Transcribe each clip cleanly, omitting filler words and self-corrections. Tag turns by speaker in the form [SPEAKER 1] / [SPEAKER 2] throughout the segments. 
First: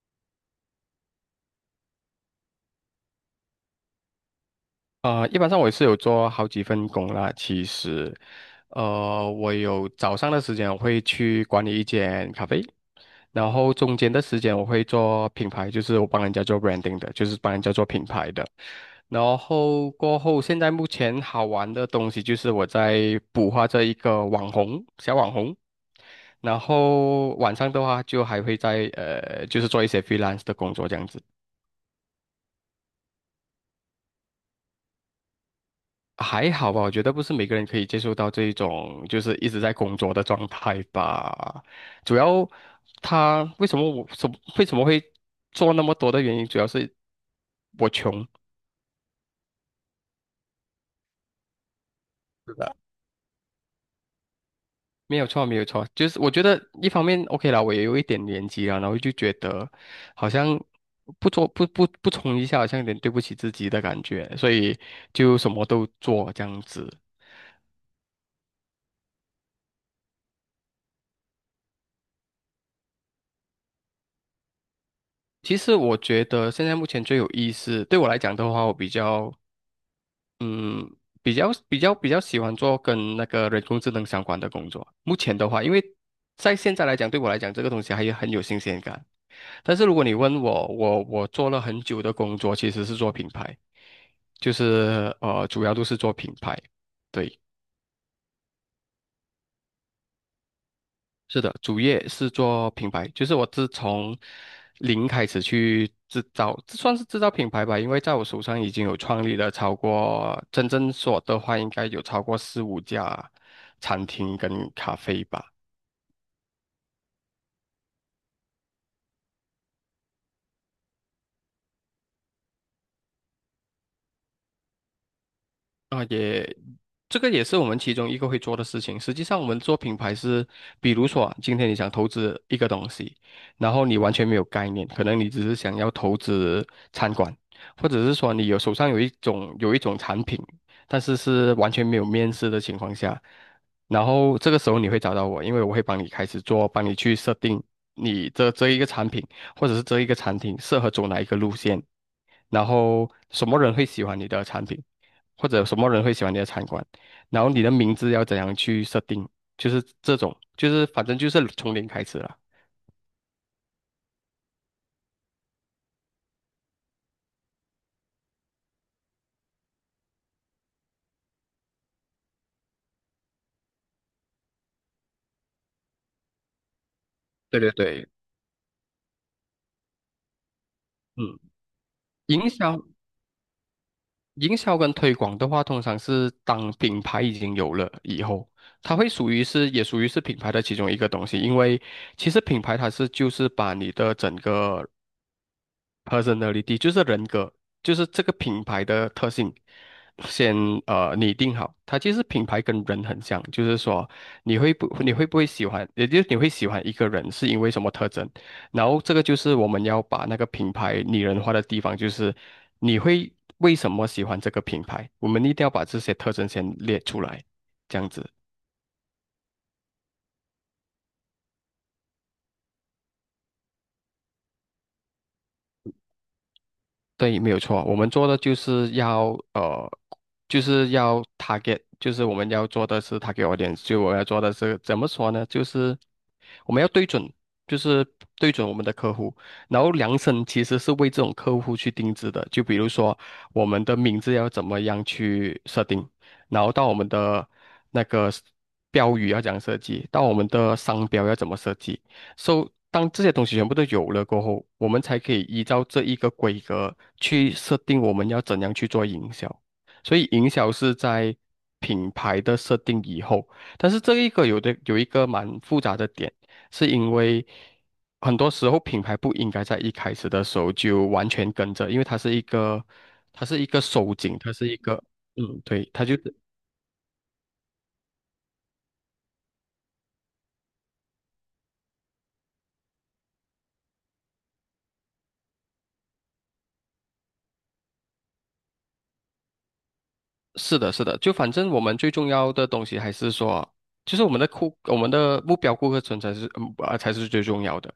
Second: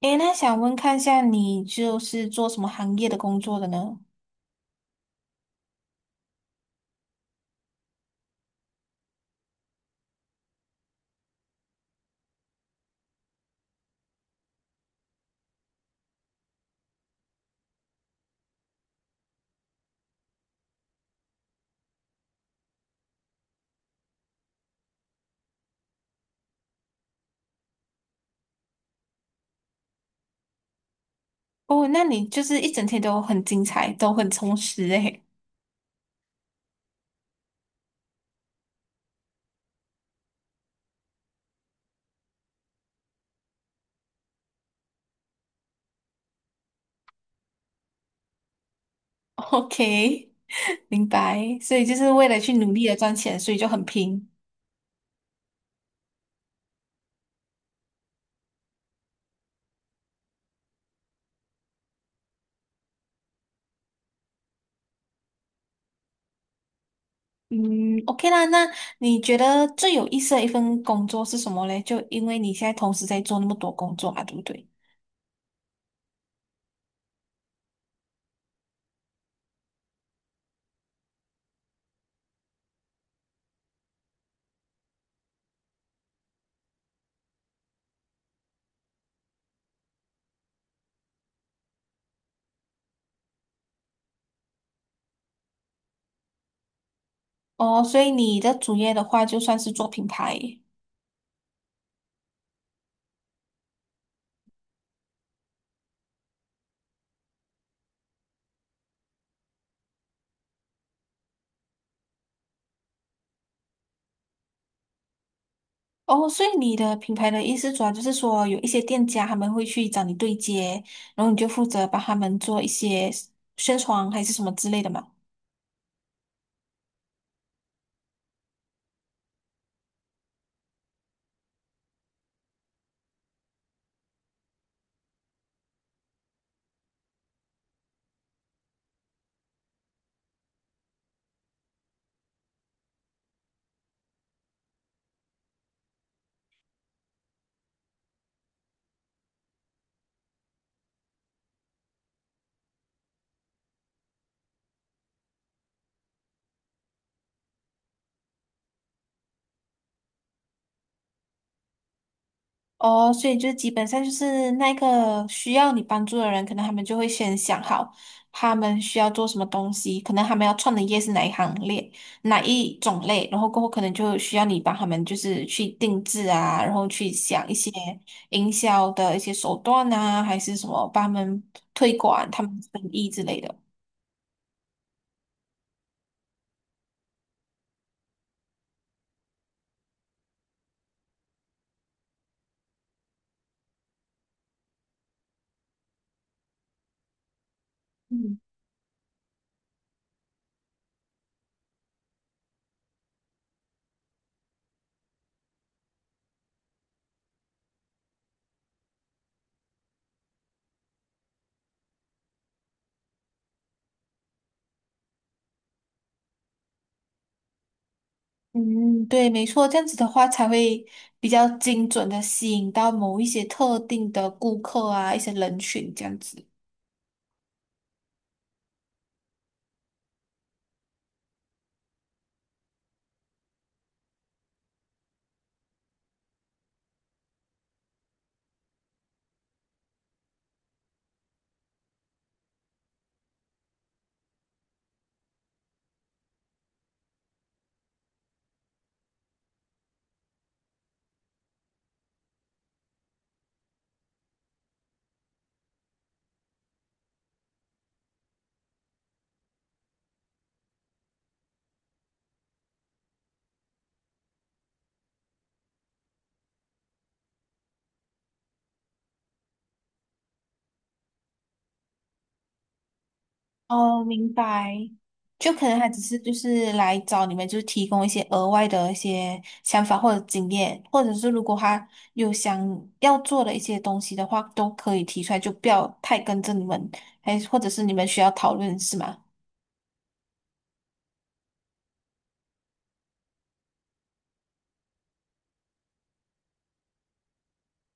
[SPEAKER 1] 诶，那想问看一下，你就是做什么行业的工作的呢？
[SPEAKER 2] 一般上我也是有做好几份工啦。其实，我有早上的时间我会去管理一间咖啡，然后中间的时间我会做品牌，就是我帮人家做 branding 的，就是帮人家做品牌的。然后过后，现在目前好玩的东西就是我在捕获这一个小网红，然后晚上的话就还会在就是做一些 freelance 的工作这样子。
[SPEAKER 1] 哦，那你就是一整天都很精彩，都很充实诶。
[SPEAKER 2] 还好吧，我觉得不是每个人可以接受到这一种就是一直在工作的状态吧。主要他为什么我什为什么会做那么多的原因，主要是我穷，
[SPEAKER 1] OK，明白。所以就是为了去努力的赚钱，所以就很拼。
[SPEAKER 2] 没有错，没有错。就是我觉得一方面 OK 啦，我也有一点年纪了，然后就觉得好像不做不不不冲一下，好像有点对不起自己的感觉，所以就什么都做这样子。
[SPEAKER 1] 嗯，OK 啦。那你觉得最有意思的一份工作是什么嘞？就因为你现在同时在做那么多工作啊，对不对？
[SPEAKER 2] 其实我觉得现在目前最有意思，对我来讲的话，我比较嗯，比较喜欢做跟那个人工智能相关的工作。目前的话，因为在现在来讲，对我来讲，这个东西很有新鲜感。但是如果你问我，我做了很久的工作，其实是做品牌，就是主要都是做品牌。对。
[SPEAKER 1] 哦，所以你的主业的话，就算是做品牌。
[SPEAKER 2] 是的，主业是做品牌，就是我自从零开始去制造，这算是制造品牌吧，因为在我手上已经有创立了超过，真正说的话应该有超过四五家餐厅跟咖啡吧。
[SPEAKER 1] 哦，所以你的品牌的意思主要就是说，有一些店家他们会去找你对接，然后你就负责帮他们做一些宣传还是什么之类的嘛？
[SPEAKER 2] 啊也。这个也是我们其中一个会做的事情。实际上，我们做品牌是，比如说啊今天你想投资一个东西，然后你完全没有概念，可能你只是想要投资餐馆，或者是说你手上有一种产品，是完全没有面试的情况下，然后这个时候你会找到我，因为我会帮你开始做，帮你去设定你这一个产品，或者是这一个产品适合走哪一个路线，然后什么人会喜欢你的产品，或者什么人会喜欢你的餐馆。然后你的名字要怎样去设定，就是这种，就是反正就是从零开始了。
[SPEAKER 1] 哦，所以就是基本上就是那个需要你帮助的人，可能他们就会先想好他们需要做什么东西，可能他们要创的业是哪一行列、哪一种类，然后过后可能就需要你帮他们就是去定制啊，然后去想一
[SPEAKER 2] 对
[SPEAKER 1] 些
[SPEAKER 2] 对对，
[SPEAKER 1] 营销的一些手段啊，还是什么帮他们
[SPEAKER 2] 嗯，
[SPEAKER 1] 推广他
[SPEAKER 2] 营
[SPEAKER 1] 们的
[SPEAKER 2] 销、
[SPEAKER 1] 生意之类的。
[SPEAKER 2] 营销跟推广的话，通常是当品牌已经有了以后，它会属于是也属于是品牌的其中一个东西，因为其实品牌就是把你的整个 personality 就是人格，就是这个
[SPEAKER 1] 嗯，
[SPEAKER 2] 品牌的特性，先拟定好。它其实品牌跟人很像，就是说你会不会喜欢，也就是你会喜欢一个人是因为什么特征。然后这个就是我们要把那个品牌拟人化的地方，就是你会为什么喜欢这个品牌，我们一定要把这些特征先列出来，这样子。
[SPEAKER 1] 嗯，对，没错，这样子的话才会比较精准的吸引到某一些特定的顾客啊，一些人群这样子。
[SPEAKER 2] 对，没有错，我们做的就是要呃，就是要 target，就是我们要做的是 target audience，就我们要做的是怎么说呢？就是我们要对准，就是对准我们的客户，然后量身其实是为这种客户去定制的。就比如说我们的名字要怎么样去设定，然后到我们的那个标语要怎样设计，到我们的商标要怎么设计。So，当这些东西全部都有了过后，我们才可以依照这一个规格去设定我们要怎样去做营销。所以，营销是在品牌的设定以后，但是这一个有的有一个蛮复杂的点，是因为很多时候品牌不应该在一开始的时候就完全跟着，因为它是一个
[SPEAKER 1] 哦，
[SPEAKER 2] 收
[SPEAKER 1] 明
[SPEAKER 2] 紧，它是
[SPEAKER 1] 白。
[SPEAKER 2] 一个
[SPEAKER 1] 就可能他
[SPEAKER 2] 对，
[SPEAKER 1] 只是就是来找你们，就是提供一些额外的一些想法或者经验，或者是如果他有想要做的一些东西的话，都可以提出来，就不要太跟着你们，还或者是你们需要讨论是吗？
[SPEAKER 2] 是的，是的，就反正我们最重要的东西还是说，就是我们的目标顾客层才是，才是最重要的。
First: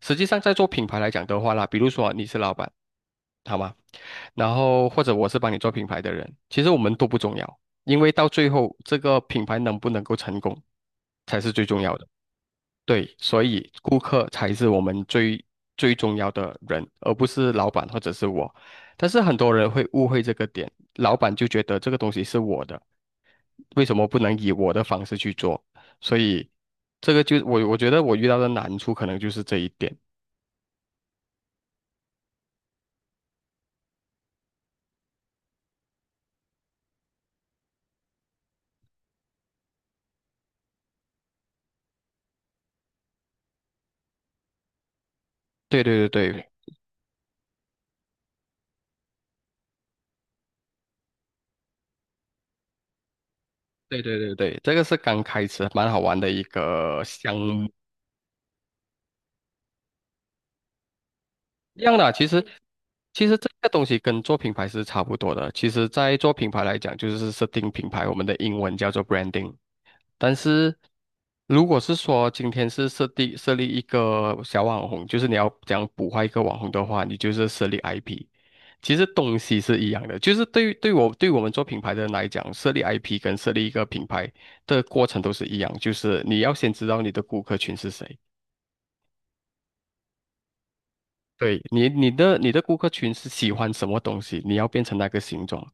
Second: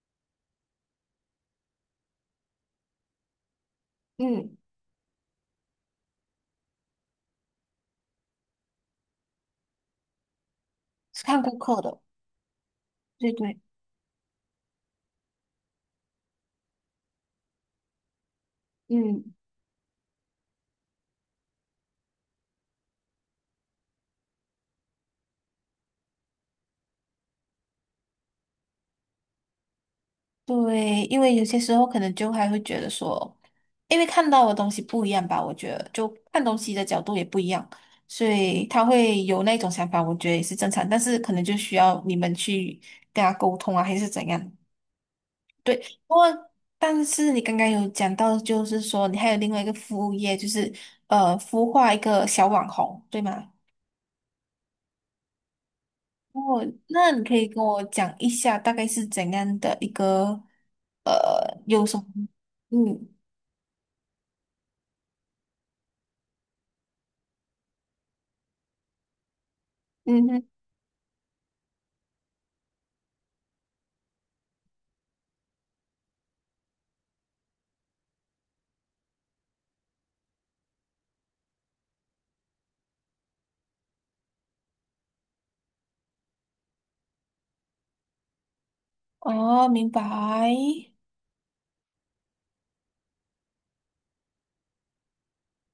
[SPEAKER 2] 实际上，在做品牌来讲的话啦，比如说你是老板，好吗？然
[SPEAKER 1] 嗯
[SPEAKER 2] 后或者我是帮你做品牌的人，其实我们都不重要，因为到最后这个品牌能不能够成功
[SPEAKER 1] 是看
[SPEAKER 2] 才是
[SPEAKER 1] 顾
[SPEAKER 2] 最
[SPEAKER 1] 客
[SPEAKER 2] 重要
[SPEAKER 1] 的，
[SPEAKER 2] 的。对，
[SPEAKER 1] 对
[SPEAKER 2] 所
[SPEAKER 1] 对。
[SPEAKER 2] 以顾客才是我们最重要的人，而不是老板或者是我。但是
[SPEAKER 1] 嗯。
[SPEAKER 2] 很多人会误会这个点，老板就觉得这个东西是我的，为什么不能以我的方式去做？所以这个就我觉得我遇到的难处可能就是这一点。
[SPEAKER 1] 对，因为有些时候可能就还会觉得说，因为看到的东西不一样吧，我觉得就看东西的角度也不一样，所以他会有那种想法，我觉得也是正常，但是可能就需要你们去跟他沟通啊，还是怎样。对，
[SPEAKER 2] 对对
[SPEAKER 1] 不过
[SPEAKER 2] 对
[SPEAKER 1] 但是你刚刚有讲到，就是说你还有另外一个副业，就是孵化一个小网红，对吗？
[SPEAKER 2] 对对对对对，这个是刚开始蛮好玩的一
[SPEAKER 1] 哦，
[SPEAKER 2] 个
[SPEAKER 1] 那你
[SPEAKER 2] 项
[SPEAKER 1] 可以跟
[SPEAKER 2] 目。
[SPEAKER 1] 我讲一下大概是怎样的一个
[SPEAKER 2] 一
[SPEAKER 1] 有什
[SPEAKER 2] 样
[SPEAKER 1] 么
[SPEAKER 2] 的，其实
[SPEAKER 1] 嗯。
[SPEAKER 2] 其实这个东西跟做品牌是差不多的。其实，在做品牌来讲，就是设定品牌，我们的英文叫做 branding。
[SPEAKER 1] 嗯
[SPEAKER 2] 但
[SPEAKER 1] 哼。
[SPEAKER 2] 是如果是说今天是设立一个小网红，就是你要讲捕获一个网红的话，你就是设立 IP。其实东西是一样的，就是对于对我对我们做品牌的人来讲，设立 IP 跟设立一个品牌的过程都是一样，就是你要先知道你的顾客群是谁。
[SPEAKER 1] 哦，明白。
[SPEAKER 2] 你的顾客群是喜欢什么东西，你要变成那个形状，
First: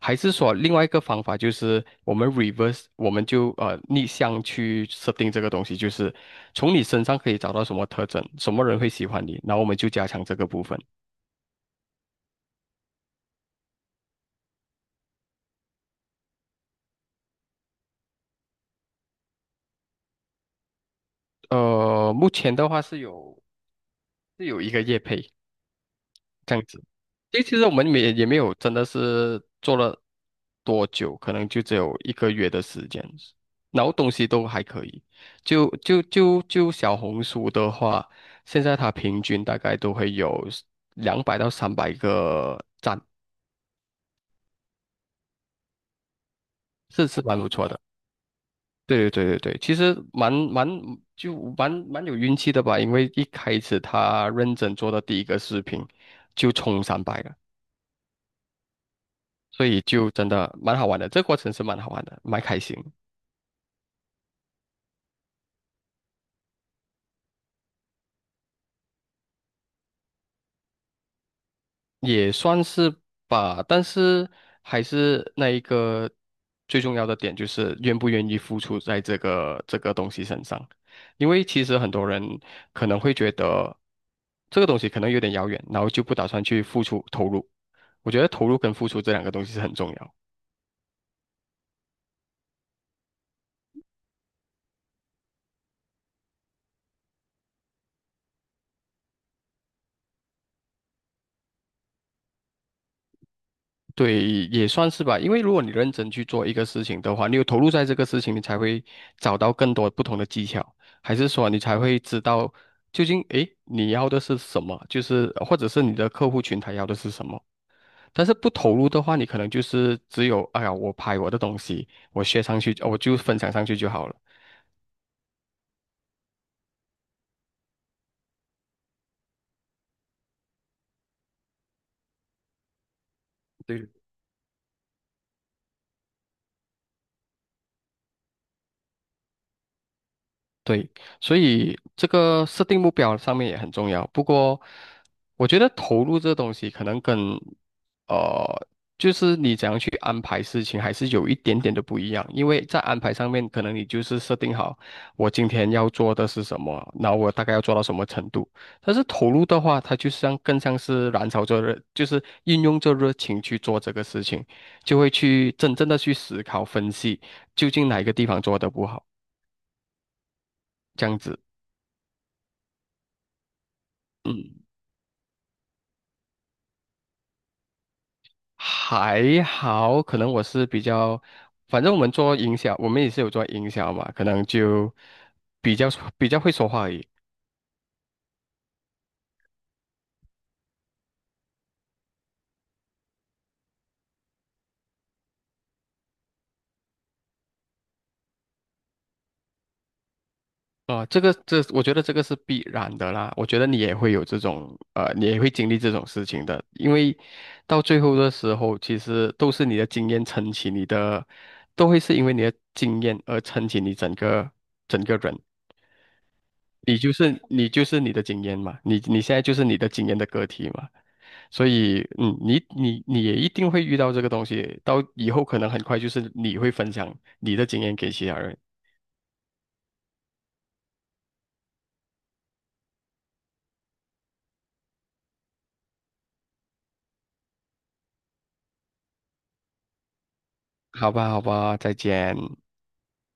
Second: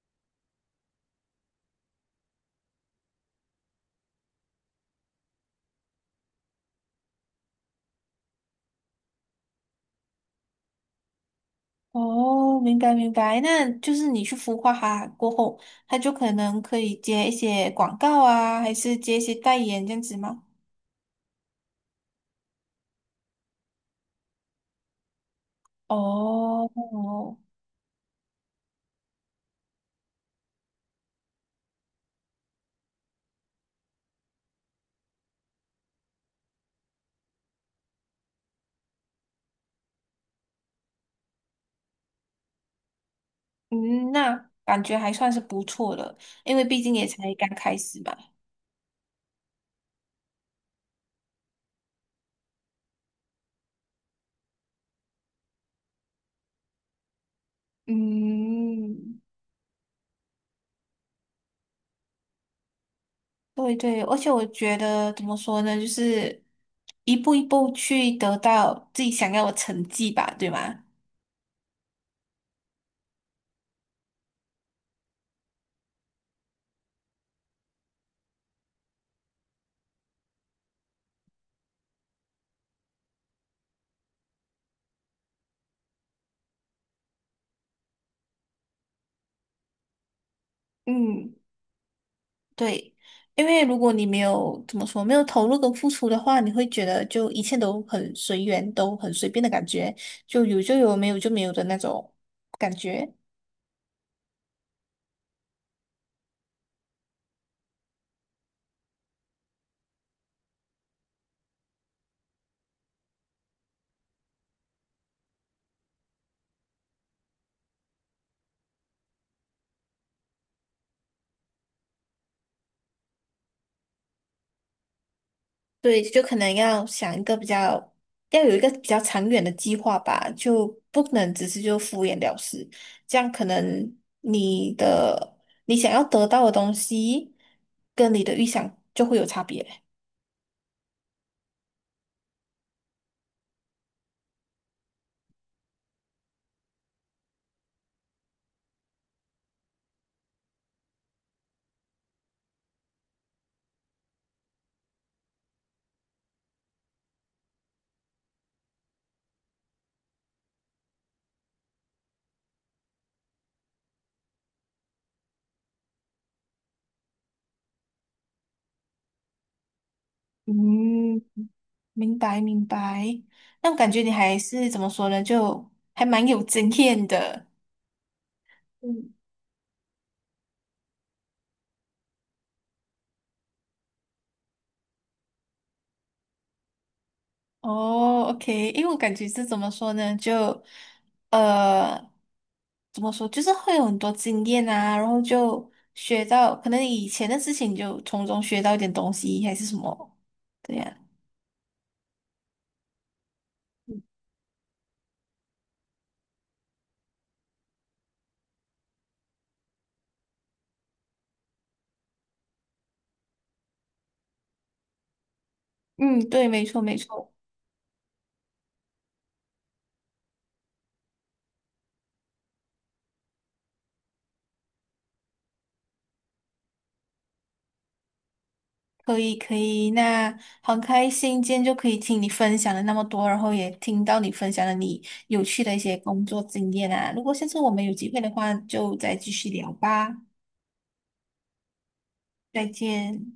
[SPEAKER 2] 还是说另外一个方法就是我们 reverse，我们就逆向去设定这个东西，就是从你身上可以找到什么特征，什么人会喜欢你，然后我们就加强这个部分。
[SPEAKER 1] 哦，明白明白。那就是你去孵化它过后，它就可能可以接一些广告啊，还是接一些代言这样子吗？
[SPEAKER 2] 目前的话是有一个业配，这样
[SPEAKER 1] 哦，
[SPEAKER 2] 子。因为其实我们也没有真的是做了多久，可能就只有1个月的时间，然后东西都还可以。就小红书的话，现在它平均大概都会有200到300个赞，
[SPEAKER 1] 嗯，那感觉还算是不错的，因为毕竟也
[SPEAKER 2] 是
[SPEAKER 1] 才
[SPEAKER 2] 蛮
[SPEAKER 1] 刚
[SPEAKER 2] 不错
[SPEAKER 1] 开
[SPEAKER 2] 的。
[SPEAKER 1] 始嘛。
[SPEAKER 2] 对对对对对，其实蛮蛮就蛮蛮有运气的吧，因为一开始他认真做的第一个视频就冲三百了。
[SPEAKER 1] 嗯，
[SPEAKER 2] 所以就真的蛮好玩的，这个过程是蛮好玩的，蛮开心，
[SPEAKER 1] 对对，而且我觉得怎么说呢，就是一步一步去得到自己想要的成绩吧，对吗？
[SPEAKER 2] 也算是吧。但是还是那一个最重要的点，就是愿不愿意付出在这个东西身上，因为其实很多人可能会觉得这个东西可能有点遥远，然后就不打算去付出投入。我觉得投入跟付出这两个东西是很重要。
[SPEAKER 1] 嗯。对，因为如果你没有怎么说，没有投入跟付出的话，你会觉得就一切都很随缘，都很随便的感觉，就有就有，没有就没有的那种感觉。
[SPEAKER 2] 对，也算是吧。因为如果你认真去做一个事情的话，你有投入在这个事情，你才会找到更多不同的技巧，还是说你才会知道究竟你要的是什么，就是或者是你的客户群他要的是什么。但是不投入的话，你可能就是只有哎呀，我拍我的东西，我学上去，我就分享上去就好了。
[SPEAKER 1] 对，就可能要想一个比较，要有一个比较长远的计划吧，就不能只是就敷衍了事。这样可
[SPEAKER 2] 对。
[SPEAKER 1] 能你的你想要得到的东西，跟你的预想就会有差别。
[SPEAKER 2] 对，所以这个设定目标上面也很重要。不过，我觉得投入这东西可能跟呃，就是你怎样去安排事情，还是有一点点的不一样。因为在安排上面，可能你就是设定好我今天要做的是什么，然后我大概要做到什么程度。但是投入的话，它更像是燃烧着热，就是运用着热情去做这个事情，就会去真正的去思考分析，究竟哪一个地方做得不好，这样
[SPEAKER 1] 嗯，
[SPEAKER 2] 子。
[SPEAKER 1] 明白明白，那我感觉你还
[SPEAKER 2] 嗯。
[SPEAKER 1] 是怎么说呢，就还蛮有经验的。嗯
[SPEAKER 2] 还好，可能我是反正我们做营销，我们也是有做营销嘛，可能就比较比较会说话而已。
[SPEAKER 1] 哦，OK，因为我感觉是怎么说呢，就呃，怎么说，就是会有很多经验啊，然后就学到可能以前的事情，就从中学到一点东西，还是什么，对呀、
[SPEAKER 2] 啊、这个这，我觉得这个是必然的啦。我觉得你也
[SPEAKER 1] 嗯
[SPEAKER 2] 会有这种，你也会经历这种事情的，因为到最后的时候，其实都是你的经验撑起你的，都会是因为你的经验而撑起你整个人。
[SPEAKER 1] 嗯，对，没错没
[SPEAKER 2] 你就
[SPEAKER 1] 错。
[SPEAKER 2] 是你就是你的经验嘛，你现在就是你的经验的个体嘛，所以你也一定会遇到这个东西，到以后可能很快就是你会分享你的经验给其他人，
[SPEAKER 1] 可以可以，那很开心今天就可以听你分享了那么多，然后也听到你分享了你有趣的一些工作经验啊。如果下次我们有机会的话，就再继续聊吧。
[SPEAKER 2] 好吧，好吧，再见。
[SPEAKER 1] 再见。